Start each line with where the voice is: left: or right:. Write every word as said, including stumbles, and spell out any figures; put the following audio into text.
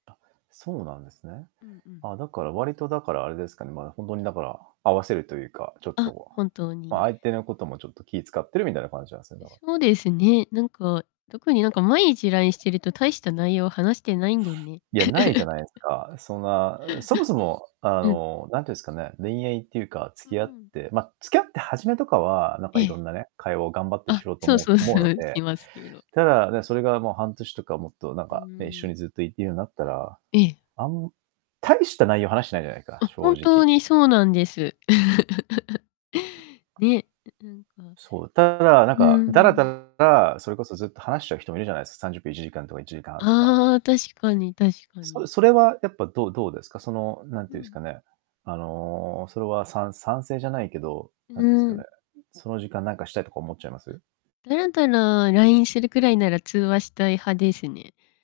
right: あ、そうなんですね。
left: うん、うん。
right: あ、だから割とだから、あれですかね。まあ、ほんとにだから、合わせるというか、ちょっ
left: あ、
right: と、
left: 本当
right: まあ、
left: に。
right: 相手のこともちょっと気使ってるみたいな感じなんすね、
left: え、
right: だか
left: そうですね、なんか、特になんか毎日 LINE してると、大した内容話してないんだよね。
right: いや、ないじゃないですか。そんな、あ、そもそも、あ
left: うん。
right: の、なんて言うんすかね、恋愛っていうか、付
left: う
right: き合っ
left: ん。
right: てま、付き合って初めとかは、なん
left: え
right: か色
left: え。
right: んなね、会話を頑張ってし
left: あ、
right: ようと
left: そう
right: 思う
left: そう、
right: 思
left: そ
right: うの
left: れ
right: で。
left: しますけど。
right: ただ、ね、それがもう半年とかもっとなん
left: うー
right: か、ね、一緒
left: ん。
right: にずっといいるようになったら、
left: ええ。
right: あん大した内容話してないじゃないか、
left: あ、
right: 正
left: 本当
right: 直。
left: にそうなんです。ね、んん、あ
right: そう、ただ、なん
left: う
right: か、だらだ
left: ん。
right: ら、それこそずっと話しちゃう人もいるじゃないですか。さんじゅっぷん、いちじかんとかいちじかんはんとか
left: ああ、確かに、確か
right: そ
left: に。
right: れそれは、やっぱどうどうですか？その、なんて
left: う
right: 言うんす
left: ん。
right: かね、あの、それは賛賛成じゃないけど、
left: う
right: な
left: う
right: んて言うんすかね、
left: ん。
right: その時間なんかしたいとか思っちゃいま
left: あ、
right: す？
left: たらんたな LINE するくらいなら、通話したい派ですね。